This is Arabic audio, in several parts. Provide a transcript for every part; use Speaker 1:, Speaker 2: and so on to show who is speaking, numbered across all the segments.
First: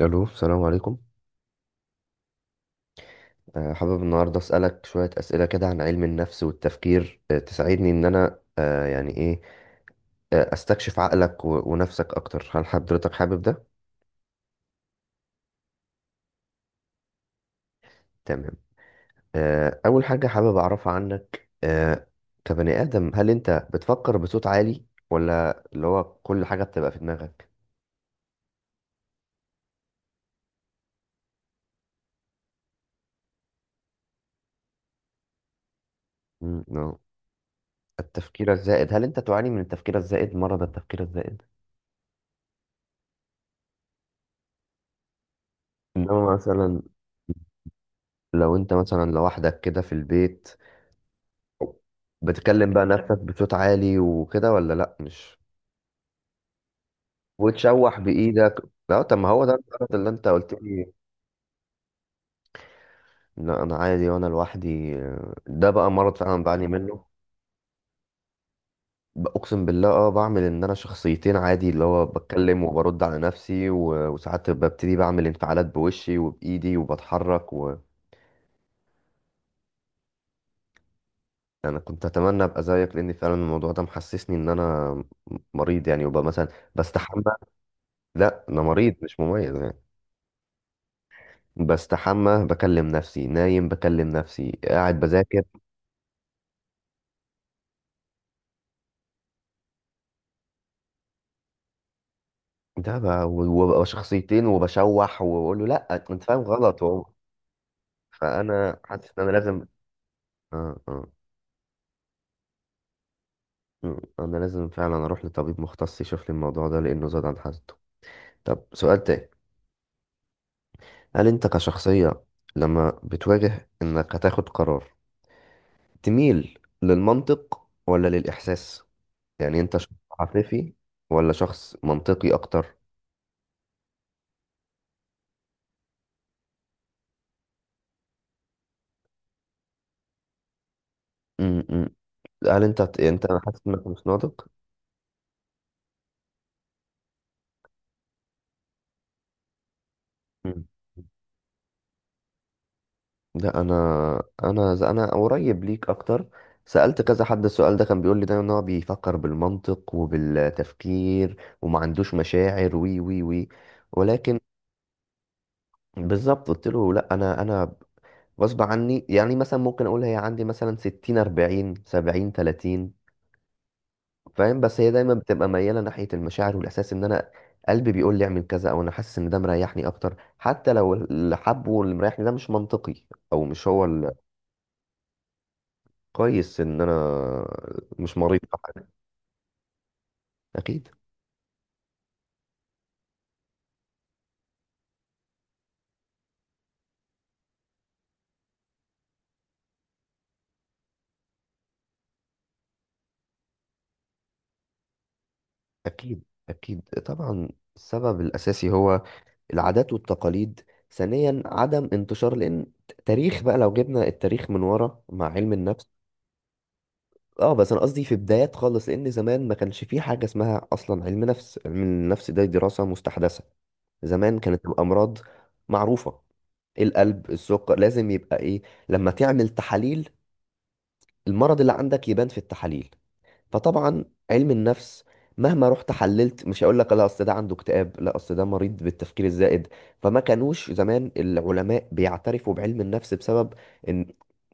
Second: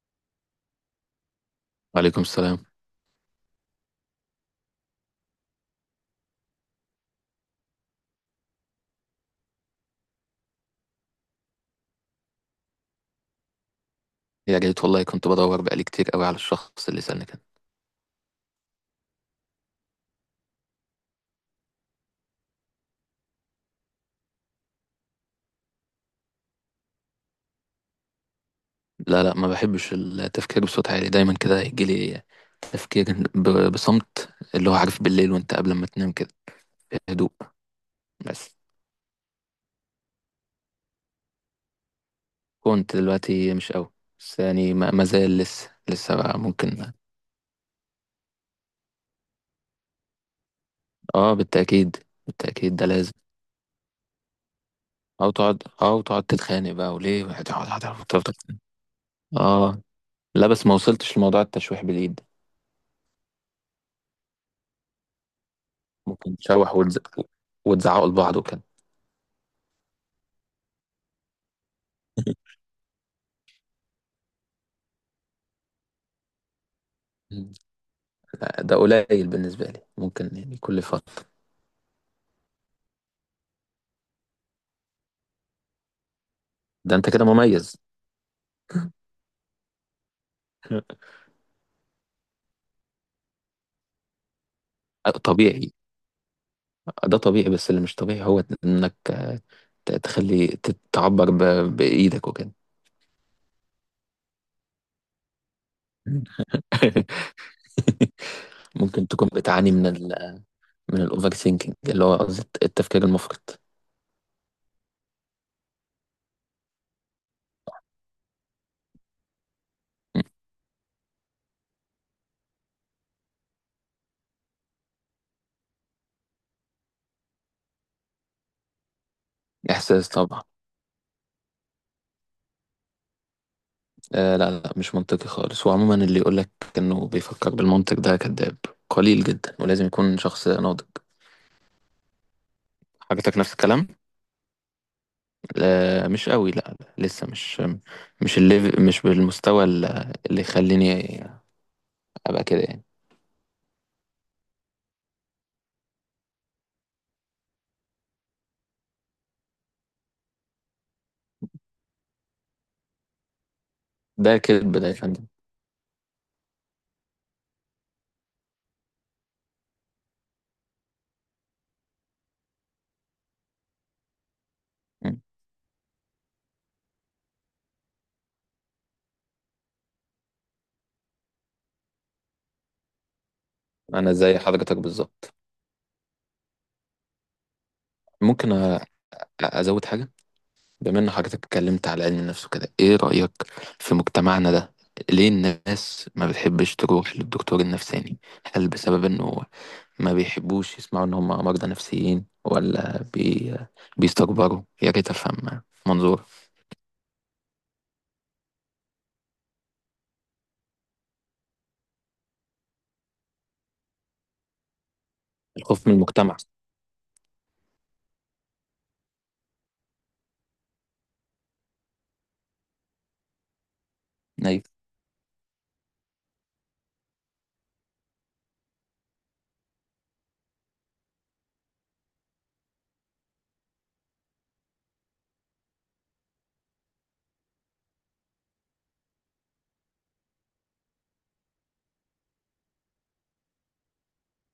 Speaker 1: الو، السلام عليكم.
Speaker 2: وعليكم السلام.
Speaker 1: حابب النهارده اسالك شويه اسئله كده عن علم النفس والتفكير، تساعدني ان انا يعني ايه، استكشف عقلك ونفسك اكتر. هل حضرتك حابب ده؟
Speaker 2: يا ريت والله، كنت بدور بقالي كتير قوي على الشخص اللي سألني كده.
Speaker 1: تمام. اول حاجه حابب اعرفها عنك، كبني ادم، هل انت بتفكر بصوت عالي ولا اللي هو كل حاجه بتبقى في دماغك؟
Speaker 2: لا، لا، ما بحبش التفكير بصوت عالي. دايما كده يجيلي تفكير بصمت، اللي هو عارف بالليل وانت قبل ما تنام كده،
Speaker 1: مم، نعم.
Speaker 2: بهدوء.
Speaker 1: التفكير
Speaker 2: بس
Speaker 1: الزائد، هل انت تعاني من التفكير الزائد، مرض التفكير الزائد؟
Speaker 2: كنت دلوقتي مش قوي. بس يعني ما زال لسه
Speaker 1: انما
Speaker 2: بقى ممكن.
Speaker 1: مثلا لو انت مثلا لوحدك كده في البيت
Speaker 2: اه، بالتأكيد.
Speaker 1: بتكلم
Speaker 2: بالتأكيد
Speaker 1: بقى
Speaker 2: ده لازم.
Speaker 1: نفسك بصوت عالي وكده ولا لا،
Speaker 2: او
Speaker 1: مش
Speaker 2: تقعد او تقعد تتخانق بقى، وليه هتقعد
Speaker 1: وتشوح
Speaker 2: هتقعد تفضل تتخانق.
Speaker 1: بايدك؟ لا طب ما هو ده
Speaker 2: اه.
Speaker 1: المرض اللي انت
Speaker 2: لا،
Speaker 1: قلت
Speaker 2: بس ما
Speaker 1: لي.
Speaker 2: وصلتش لموضوع التشويح باليد ده.
Speaker 1: لا انا عادي وانا لوحدي، ده بقى مرض
Speaker 2: ممكن
Speaker 1: فعلا بعاني
Speaker 2: تشوح
Speaker 1: منه.
Speaker 2: وتزعقوا لبعض وكده.
Speaker 1: اقسم بالله، اه بعمل ان انا شخصيتين عادي، اللي هو بتكلم وبرد على نفسي، وساعات ببتدي بعمل انفعالات بوشي وبايدي وبتحرك و...
Speaker 2: لا، ده قليل بالنسبة لي، ممكن يعني كل فترة.
Speaker 1: انا كنت اتمنى ابقى زيك، لان فعلا الموضوع ده محسسني ان انا مريض يعني، وبقى مثلا
Speaker 2: ده انت
Speaker 1: بستحمى.
Speaker 2: كده مميز.
Speaker 1: لا انا مريض مش مميز يعني. بستحمى بكلم نفسي، نايم بكلم نفسي، قاعد بذاكر.
Speaker 2: طبيعي. ده طبيعي، بس اللي مش طبيعي هو انك تعبر بإيدك وكده.
Speaker 1: ده بقى، وببقى شخصيتين وبشوح وبقول له لا انت فاهم غلط وهو، فانا
Speaker 2: ممكن
Speaker 1: حاسس ان
Speaker 2: تكون
Speaker 1: انا لازم.
Speaker 2: بتعاني
Speaker 1: آه
Speaker 2: من
Speaker 1: آه.
Speaker 2: الأوفر ثينكينج، اللي هو قصدي التفكير المفرط.
Speaker 1: انا لازم فعلا اروح لطبيب مختص يشوف لي الموضوع ده لانه زاد عن حده. طب سؤال تاني،
Speaker 2: م.
Speaker 1: هل انت كشخصية لما بتواجه انك هتاخد قرار تميل للمنطق ولا للاحساس؟ يعني انت شخص
Speaker 2: إحساس طبعا.
Speaker 1: عاطفي ولا شخص منطقي اكتر؟
Speaker 2: آه، لا، لا، مش منطقي خالص، وعموما اللي يقولك إنه بيفكر بالمنطق ده كذاب. قليل جدا، ولازم يكون شخص ناضج.
Speaker 1: مم. مم. هل انت
Speaker 2: حضرتك
Speaker 1: انا
Speaker 2: نفس
Speaker 1: حاسس انك
Speaker 2: الكلام.
Speaker 1: مش ناضج.
Speaker 2: لا، مش قوي، لا. لا، لسه مش، مش الليف مش بالمستوى اللي
Speaker 1: مم.
Speaker 2: يخليني ابقى كده يعني.
Speaker 1: لا انا قريب ليك اكتر. سألت كذا حد السؤال ده، كان بيقول لي دايما ان هو بيفكر بالمنطق وبالتفكير وما عندوش مشاعر وي وي وي، ولكن
Speaker 2: ده كذب ده يا فندم.
Speaker 1: بالظبط قلت له لا انا غصب عني. يعني مثلا ممكن اقول هي عندي مثلا 60 40 70 30 فاهم، بس هي دايما
Speaker 2: مم.
Speaker 1: بتبقى مياله ناحيه المشاعر والاحساس، ان انا قلبي بيقول لي اعمل كذا، او انا حاسس ان ده مريحني اكتر، حتى لو اللي حبه واللي مريحني ده مش منطقي او مش هو.
Speaker 2: انا زي حضرتك بالظبط.
Speaker 1: الكويس ان انا مش مريض في
Speaker 2: ممكن أ-
Speaker 1: حاجه.
Speaker 2: ازود حاجه.
Speaker 1: اكيد
Speaker 2: بما ان حضرتك اتكلمت على علم النفس وكده، ايه رايك في مجتمعنا ده؟ ليه الناس ما بتحبش تروح للدكتور النفساني؟ هل بسبب انه ما بيحبوش يسمعوا ان هم مرضى نفسيين، ولا بيستكبروا؟ يا ريت افهم منظور.
Speaker 1: اكيد اكيد طبعا. السبب الاساسي هو العادات والتقاليد. ثانيا عدم انتشار، لان تاريخ بقى، لو جبنا التاريخ من ورا مع علم
Speaker 2: الخوف من
Speaker 1: النفس،
Speaker 2: المجتمع.
Speaker 1: اه بس انا قصدي في بدايات خالص، لان زمان ما كانش في حاجه اسمها اصلا علم نفس. علم النفس ده دراسه مستحدثه. زمان
Speaker 2: ايوه.
Speaker 1: كانت الامراض معروفه، القلب، السكر لازم يبقى ايه، لما تعمل تحاليل المرض اللي عندك يبان في التحاليل. فطبعا علم النفس مهما رحت حللت مش هقول لك لا اصل ده عنده اكتئاب، لا اصل ده مريض بالتفكير الزائد. فما كانوش زمان العلماء بيعترفوا بعلم النفس، بسبب ان،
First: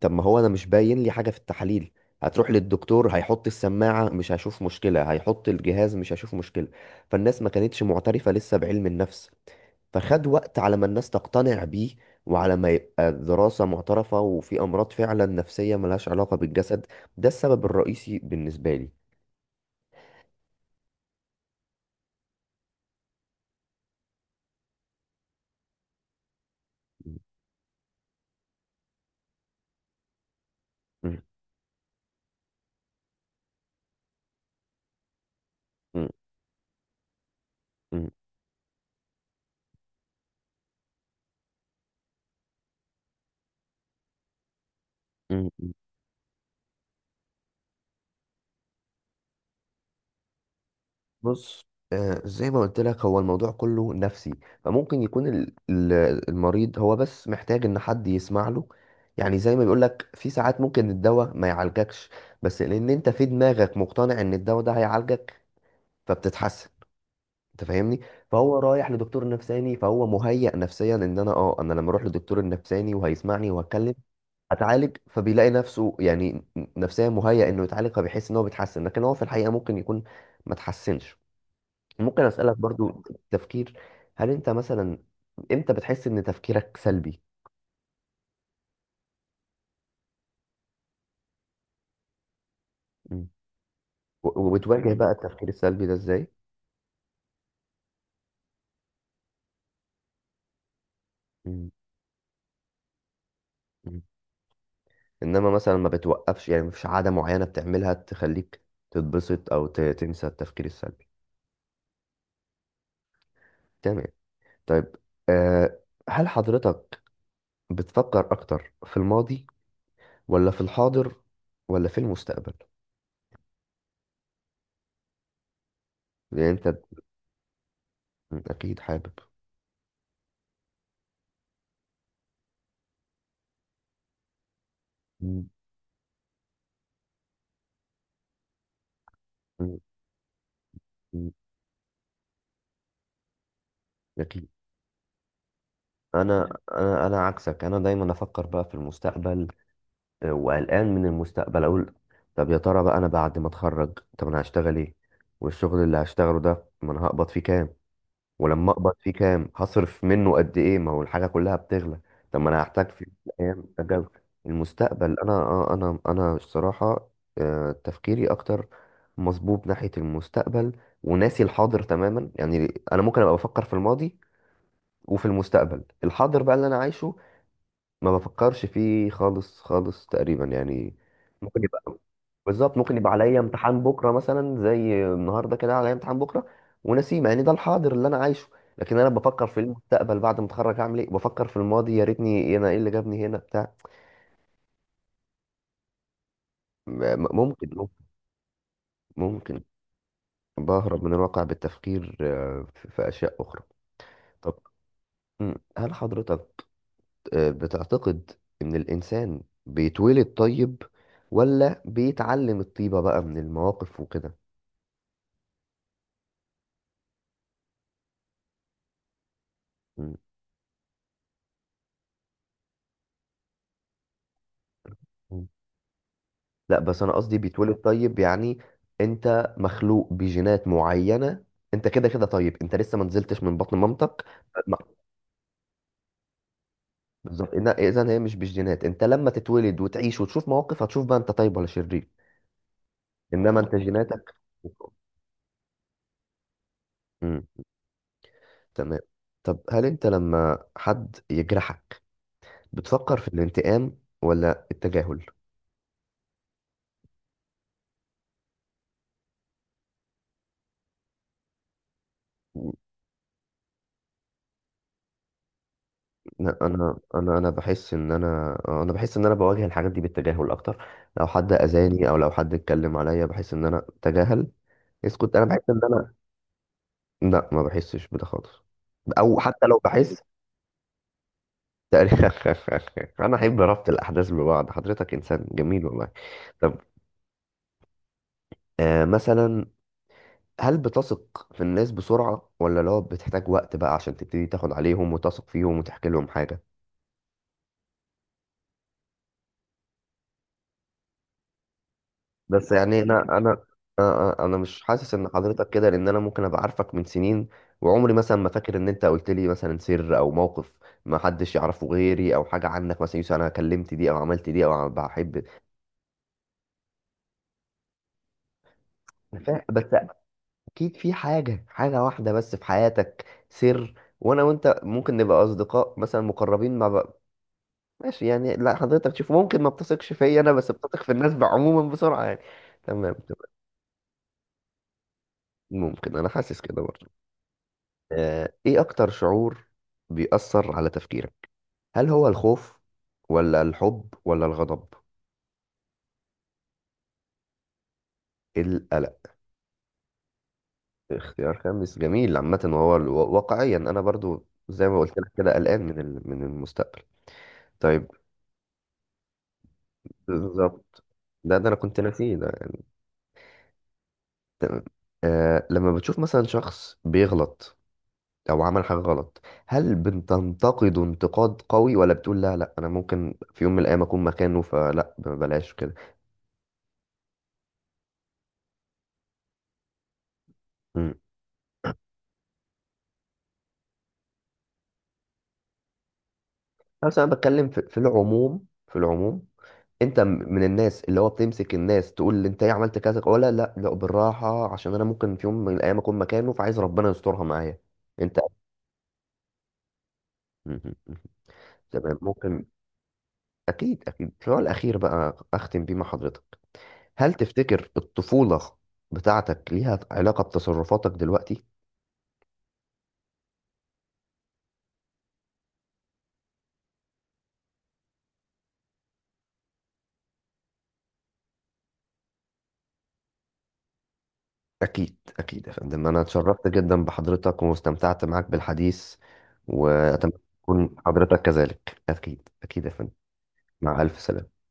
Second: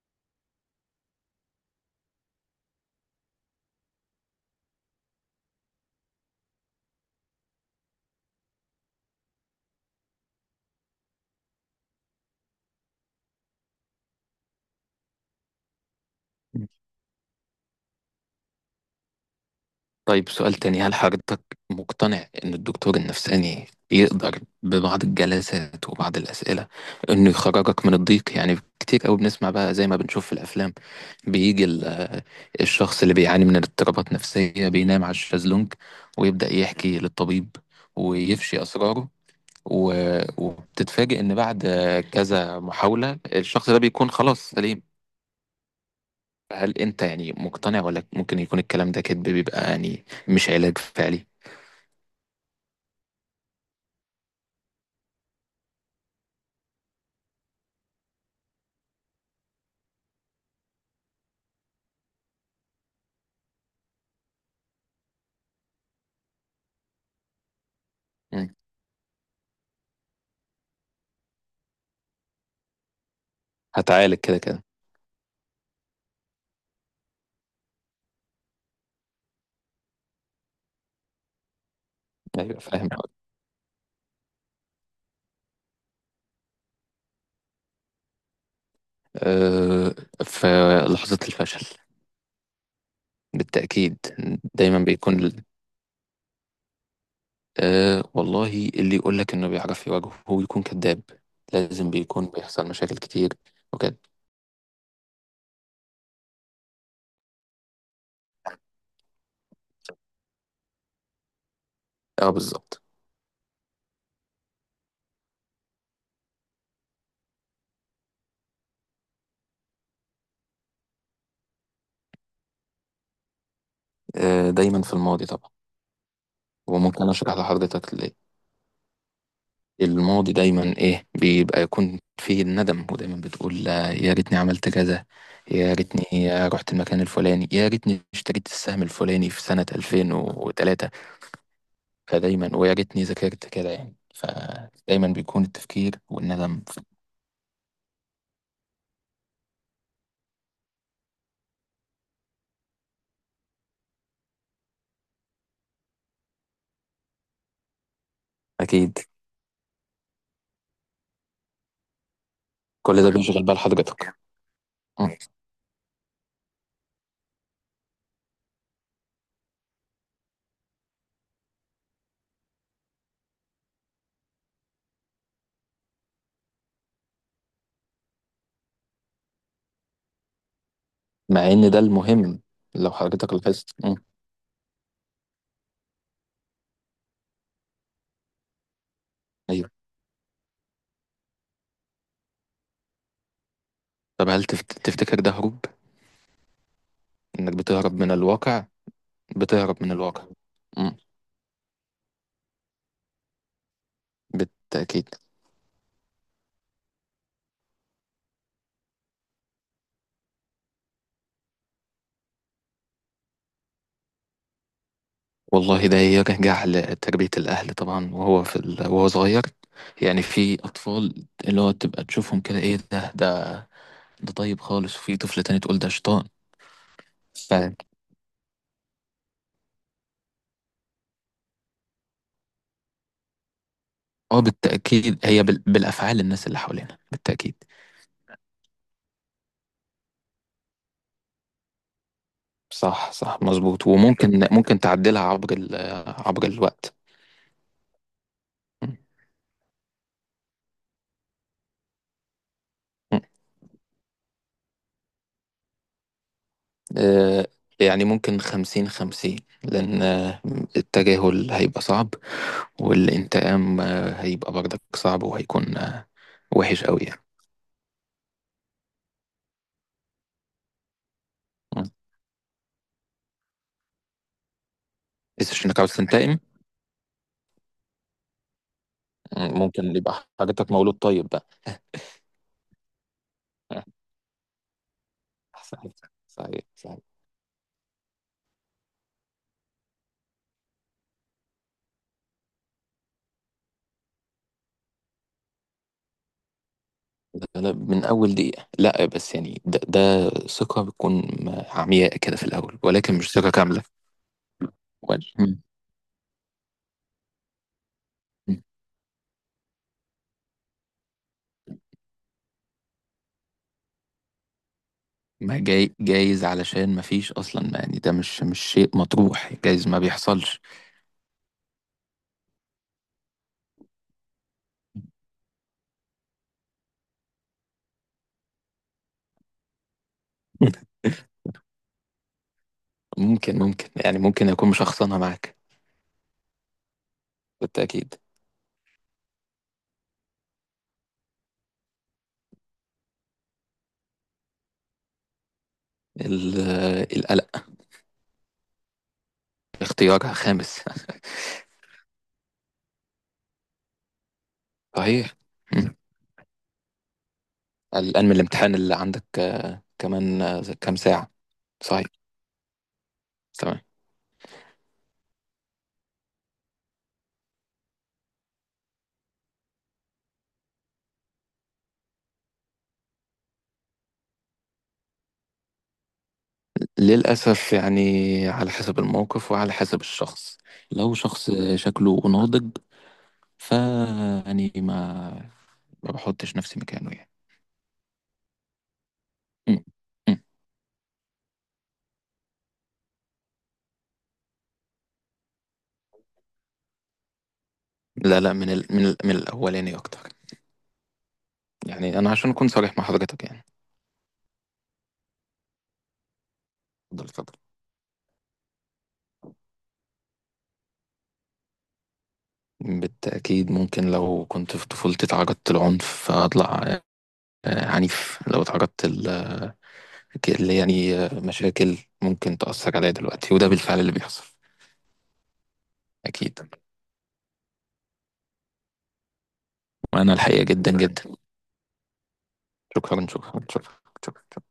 Speaker 1: طب ما هو انا مش باين لي حاجة في التحاليل. هتروح للدكتور، هيحط السماعة مش هشوف مشكلة، هيحط الجهاز مش هشوف مشكلة. فالناس ما كانتش معترفة لسه بعلم النفس، فخد وقت على ما الناس تقتنع بيه، وعلى ما يبقى دراسة معترفة وفي أمراض فعلا نفسية ملهاش علاقة بالجسد. ده السبب الرئيسي بالنسبة لي.
Speaker 2: طيب سؤال تاني، هل حضرتك مقتنع إن الدكتور النفساني يقدر ببعض الجلسات وبعض الأسئلة
Speaker 1: مم.
Speaker 2: إنه يخرجك من الضيق؟ يعني كتير قوي بنسمع بقى، زي ما بنشوف في الأفلام، بيجي الشخص اللي بيعاني من اضطرابات نفسية بينام على الشازلونج،
Speaker 1: مم.
Speaker 2: ويبدأ يحكي للطبيب،
Speaker 1: مم.
Speaker 2: ويفشي أسراره، وبتتفاجئ إن بعد كذا محاولة الشخص ده بيكون خلاص سليم.
Speaker 1: مم.
Speaker 2: هل أنت يعني مقتنع، ولا ممكن يكون الكلام ده كذب بيبقى يعني مش علاج فعلي؟
Speaker 1: بص، آه زي ما قلت لك هو الموضوع كله نفسي. فممكن يكون المريض هو بس محتاج ان حد يسمع له. يعني زي ما بيقول لك، في ساعات ممكن الدواء ما يعالجكش، بس لان انت في دماغك مقتنع ان الدواء ده هيعالجك فبتتحسن. انت فاهمني؟ فهو رايح لدكتور نفساني، فهو مهيأ نفسيا ان انا اه انا لما اروح للدكتور النفساني وهيسمعني وهتكلم
Speaker 2: هتعالج كده كده.
Speaker 1: اتعالج، فبيلاقي نفسه يعني نفسيا مهيأ انه يتعالج، فبيحس ان هو بيتحسن، لكن هو في الحقيقه ممكن يكون ما تحسنش. ممكن اسالك
Speaker 2: ايوه فاهم.
Speaker 1: برضو تفكير، هل انت مثلا امتى بتحس ان تفكيرك سلبي؟
Speaker 2: أه، في لحظة الفشل.
Speaker 1: مم.
Speaker 2: بالتأكيد. دايما
Speaker 1: وبتواجه بقى
Speaker 2: بيكون ال-
Speaker 1: التفكير السلبي ده ازاي؟
Speaker 2: أه والله اللي يقول لك انه بيعرف يواجهه هو يكون كذاب.
Speaker 1: مم.
Speaker 2: لازم بيكون بيحصل مشاكل كتير وكده.
Speaker 1: مم. انما مثلا ما بتوقفش يعني، مفيش عاده معينه بتعملها تخليك تتبسط او تنسى التفكير السلبي؟
Speaker 2: اه بالظبط.
Speaker 1: تمام. طيب، أه، هل حضرتك بتفكر اكتر في الماضي ولا في الحاضر ولا في المستقبل؟
Speaker 2: أه، دايما في الماضي طبعا.
Speaker 1: يعني انت،
Speaker 2: وممكن اشرح لحضرتك ليه.
Speaker 1: اكيد حابب.
Speaker 2: الماضي دايما ايه، بيبقى يكون فيه الندم، ودايما بتقول يا ريتني عملت كذا،
Speaker 1: مم.
Speaker 2: يا ريتني رحت المكان الفلاني، يا ريتني اشتريت السهم الفلاني في سنة
Speaker 1: مم.
Speaker 2: 2003،
Speaker 1: مم.
Speaker 2: فدايما ويا ريتني ذاكرت كده يعني،
Speaker 1: اكيد.
Speaker 2: فدايما بيكون التفكير
Speaker 1: انا
Speaker 2: والندم.
Speaker 1: انا انا عكسك، انا دايما افكر بقى في المستقبل، وقلقان من المستقبل اقول طب يا ترى بقى انا بعد ما اتخرج طب انا هشتغل ايه، والشغل اللي هشتغله ده ما انا هقبض فيه كام، ولما اقبض
Speaker 2: أكيد.
Speaker 1: فيه كام هصرف منه قد ايه، ما هو الحاجه كلها بتغلى. طب ما انا هحتاج
Speaker 2: كل
Speaker 1: في
Speaker 2: ده
Speaker 1: يوم من
Speaker 2: بيشغل بال
Speaker 1: الايام اجل
Speaker 2: حضرتك.
Speaker 1: المستقبل.
Speaker 2: مم.
Speaker 1: انا الصراحه، تفكيري اكتر مصبوب ناحيه المستقبل وناسي الحاضر تماما. يعني انا ممكن ابقى بفكر في الماضي وفي المستقبل، الحاضر بقى اللي انا عايشه ما بفكرش فيه خالص خالص تقريبا يعني.
Speaker 2: مع
Speaker 1: ممكن
Speaker 2: إن ده
Speaker 1: يبقى،
Speaker 2: المهم.
Speaker 1: بالظبط
Speaker 2: لو
Speaker 1: ممكن يبقى
Speaker 2: حضرتك
Speaker 1: عليا
Speaker 2: لاحظت.
Speaker 1: امتحان
Speaker 2: مم.
Speaker 1: بكره مثلا، زي النهارده كده عليا امتحان بكره ونسيم، يعني ده الحاضر اللي انا عايشه. لكن انا بفكر في
Speaker 2: أيوه.
Speaker 1: المستقبل بعد ما اتخرج هعمل ايه، بفكر في الماضي يا ريتني، انا ايه اللي جابني هنا بتاع.
Speaker 2: طب هل تفتكر ده هروب؟
Speaker 1: م- م-
Speaker 2: إنك
Speaker 1: ممكن ممكن
Speaker 2: بتهرب من الواقع؟
Speaker 1: ممكن.
Speaker 2: بتهرب من الواقع. مم.
Speaker 1: بهرب من الواقع بالتفكير، في في اشياء اخرى. طب،
Speaker 2: بالتأكيد.
Speaker 1: مم، هل حضرتك بتعتقد إن الإنسان بيتولد طيب، ولا بيتعلم الطيبة بقى من المواقف وكده؟
Speaker 2: والله ده يرجع لتربية الأهل طبعا، وهو صغير.
Speaker 1: م-
Speaker 2: يعني في أطفال، اللي هو تبقى تشوفهم كده، إيه ده، ده طيب خالص، وفي طفل
Speaker 1: م.
Speaker 2: تاني تقول ده
Speaker 1: لا بس أنا قصدي بيتولد
Speaker 2: شيطان.
Speaker 1: طيب يعني، أنت مخلوق بجينات معينة، أنت كده كده طيب، أنت لسه ما نزلتش من بطن مامتك.
Speaker 2: اه
Speaker 1: ما-
Speaker 2: بالتأكيد، هي بالأفعال، الناس اللي حوالينا،
Speaker 1: بالظبط،
Speaker 2: بالتأكيد.
Speaker 1: إذا هي مش بالجينات. أنت لما تتولد وتعيش وتشوف مواقف هتشوف بقى أنت طيب ولا شرير.
Speaker 2: صح، صح،
Speaker 1: إنما أنت
Speaker 2: مظبوط.
Speaker 1: جيناتك.
Speaker 2: وممكن تعدلها عبر الوقت.
Speaker 1: مم.
Speaker 2: م-
Speaker 1: تمام. طب هل أنت لما حد يجرحك
Speaker 2: م.
Speaker 1: بتفكر في الانتقام ولا التجاهل؟
Speaker 2: آه، يعني ممكن خمسين خمسين، لأن التجاهل هيبقى صعب، والانتقام هيبقى برضك صعب، وهيكون
Speaker 1: لا،
Speaker 2: وحش
Speaker 1: انا
Speaker 2: قوي يعني.
Speaker 1: انا انا بحس ان انا، انا بحس ان انا بواجه الحاجات دي بالتجاهل اكتر. لو حد
Speaker 2: م.
Speaker 1: اذاني او لو حد اتكلم عليا بحس ان انا تجاهل، اسكت، انا
Speaker 2: بس
Speaker 1: بحس
Speaker 2: عشان
Speaker 1: ان
Speaker 2: انك عاوز
Speaker 1: انا.
Speaker 2: تنتقم.
Speaker 1: لا ما بحسش بده خالص، او
Speaker 2: م،
Speaker 1: حتى لو
Speaker 2: ممكن
Speaker 1: بحس.
Speaker 2: يبقى حاجتك مولود طيب بقى.
Speaker 1: تقريبا. انا احب ربط الاحداث ببعض، حضرتك انسان جميل
Speaker 2: صحيح.
Speaker 1: والله.
Speaker 2: صحيح،
Speaker 1: طب،
Speaker 2: صحيح،
Speaker 1: آه مثلا، هل بتثق في الناس بسرعة، ولا لو بتحتاج وقت بقى عشان تبتدي تاخد عليهم وتثق فيهم وتحكي لهم حاجة؟
Speaker 2: لا، لا، من أول دقيقة. لا، بس يعني ده ثقة بتكون عمياء كده في
Speaker 1: بس
Speaker 2: الأول،
Speaker 1: يعني
Speaker 2: ولكن
Speaker 1: انا
Speaker 2: مش ثقة
Speaker 1: انا
Speaker 2: كاملة.
Speaker 1: آه، آه، انا مش حاسس ان
Speaker 2: مم.
Speaker 1: حضرتك كده، لان انا ممكن ابقى عارفك من سنين، وعمري مثلا ما
Speaker 2: مم.
Speaker 1: فاكر ان انت قلت لي مثلا سر او موقف ما حدش يعرفه غيري، او حاجه عنك، مثلا يوسف انا كلمت دي او عملت دي او بحب.
Speaker 2: ما جاي جايز علشان ما فيش أصلا، ما يعني ده مش شيء
Speaker 1: أنا
Speaker 2: مطروح،
Speaker 1: فاهم، بس
Speaker 2: جايز ما بيحصلش.
Speaker 1: اكيد في حاجه واحده بس في حياتك، سر، وانا وانت ممكن نبقى اصدقاء مثلا مقربين مع بقى. ماشي يعني، لا حضرتك شوف، ممكن ما بتثقش فيا انا، بس بتثق في الناس عموما بسرعه يعني. تمام تمام.
Speaker 2: ممكن يعني، ممكن أكون مشخصنها معاك.
Speaker 1: ممكن، انا حاسس كده برضه.
Speaker 2: بالتأكيد.
Speaker 1: ايه اكتر شعور بيأثر على تفكيرك، هل هو الخوف ولا الحب ولا الغضب؟
Speaker 2: ال- القلق.
Speaker 1: القلق.
Speaker 2: اختيار خامس.
Speaker 1: اختيار خامس جميل عامة، وهو ال-، واقعيا انا برضو زي ما قلت لك
Speaker 2: صحيح.
Speaker 1: كده قلقان
Speaker 2: مم.
Speaker 1: من ال- من المستقبل. طيب،
Speaker 2: الآن من الامتحان اللي عندك كمان كام
Speaker 1: بالظبط،
Speaker 2: ساعة؟
Speaker 1: ده ده انا كنت
Speaker 2: صحيح.
Speaker 1: ناسيه ده.
Speaker 2: تمام.
Speaker 1: تمام. آه لما بتشوف مثلا شخص بيغلط او عمل حاجة غلط، هل بتنتقده انتقاد قوي، ولا بتقول لا لا انا ممكن في يوم من الايام اكون مكانه فلا بلاش
Speaker 2: للأسف يعني، على حسب الموقف وعلى حسب الشخص.
Speaker 1: كده؟
Speaker 2: لو شخص شكله ناضج، فأني ما بحطش نفسي مكانه
Speaker 1: بس
Speaker 2: يعني.
Speaker 1: انا بتكلم في، في العموم، في العموم.
Speaker 2: م.
Speaker 1: انت
Speaker 2: م.
Speaker 1: من الناس اللي هو بتمسك الناس تقول لي انت ايه عملت كذا، ولا لا لا بالراحه عشان انا ممكن في يوم من الايام اكون مكانه فعايز ربنا يسترها معايا؟ انت،
Speaker 2: لا، لا، من الأولاني أكتر.
Speaker 1: مهم. تمام
Speaker 2: يعني أنا عشان
Speaker 1: ممكن.
Speaker 2: أكون صريح مع حضرتك يعني.
Speaker 1: اكيد اكيد، السؤال الاخير بقى اختم بيه مع حضرتك،
Speaker 2: اتفضل،
Speaker 1: هل
Speaker 2: اتفضل.
Speaker 1: تفتكر الطفوله بتاعتك ليها علاقه بتصرفاتك دلوقتي؟
Speaker 2: بالتأكيد. ممكن لو كنت في طفولتي اتعرضت لعنف، فأطلع عنيف. لو اتعرضت اللي يعني مشاكل، ممكن تأثر عليا دلوقتي، وده بالفعل اللي بيحصل.
Speaker 1: اكيد اكيد يا فندم، انا
Speaker 2: أكيد.
Speaker 1: اتشرفت جدا بحضرتك واستمتعت معاك بالحديث، واتمنى
Speaker 2: وأنا الحقيقة جدا
Speaker 1: تكون
Speaker 2: جدا.
Speaker 1: حضرتك كذلك. اكيد اكيد يا فندم،
Speaker 2: شكرا، شكرا، شكرا،
Speaker 1: مع ألف
Speaker 2: شكرا،
Speaker 1: سلامة.
Speaker 2: شكرا.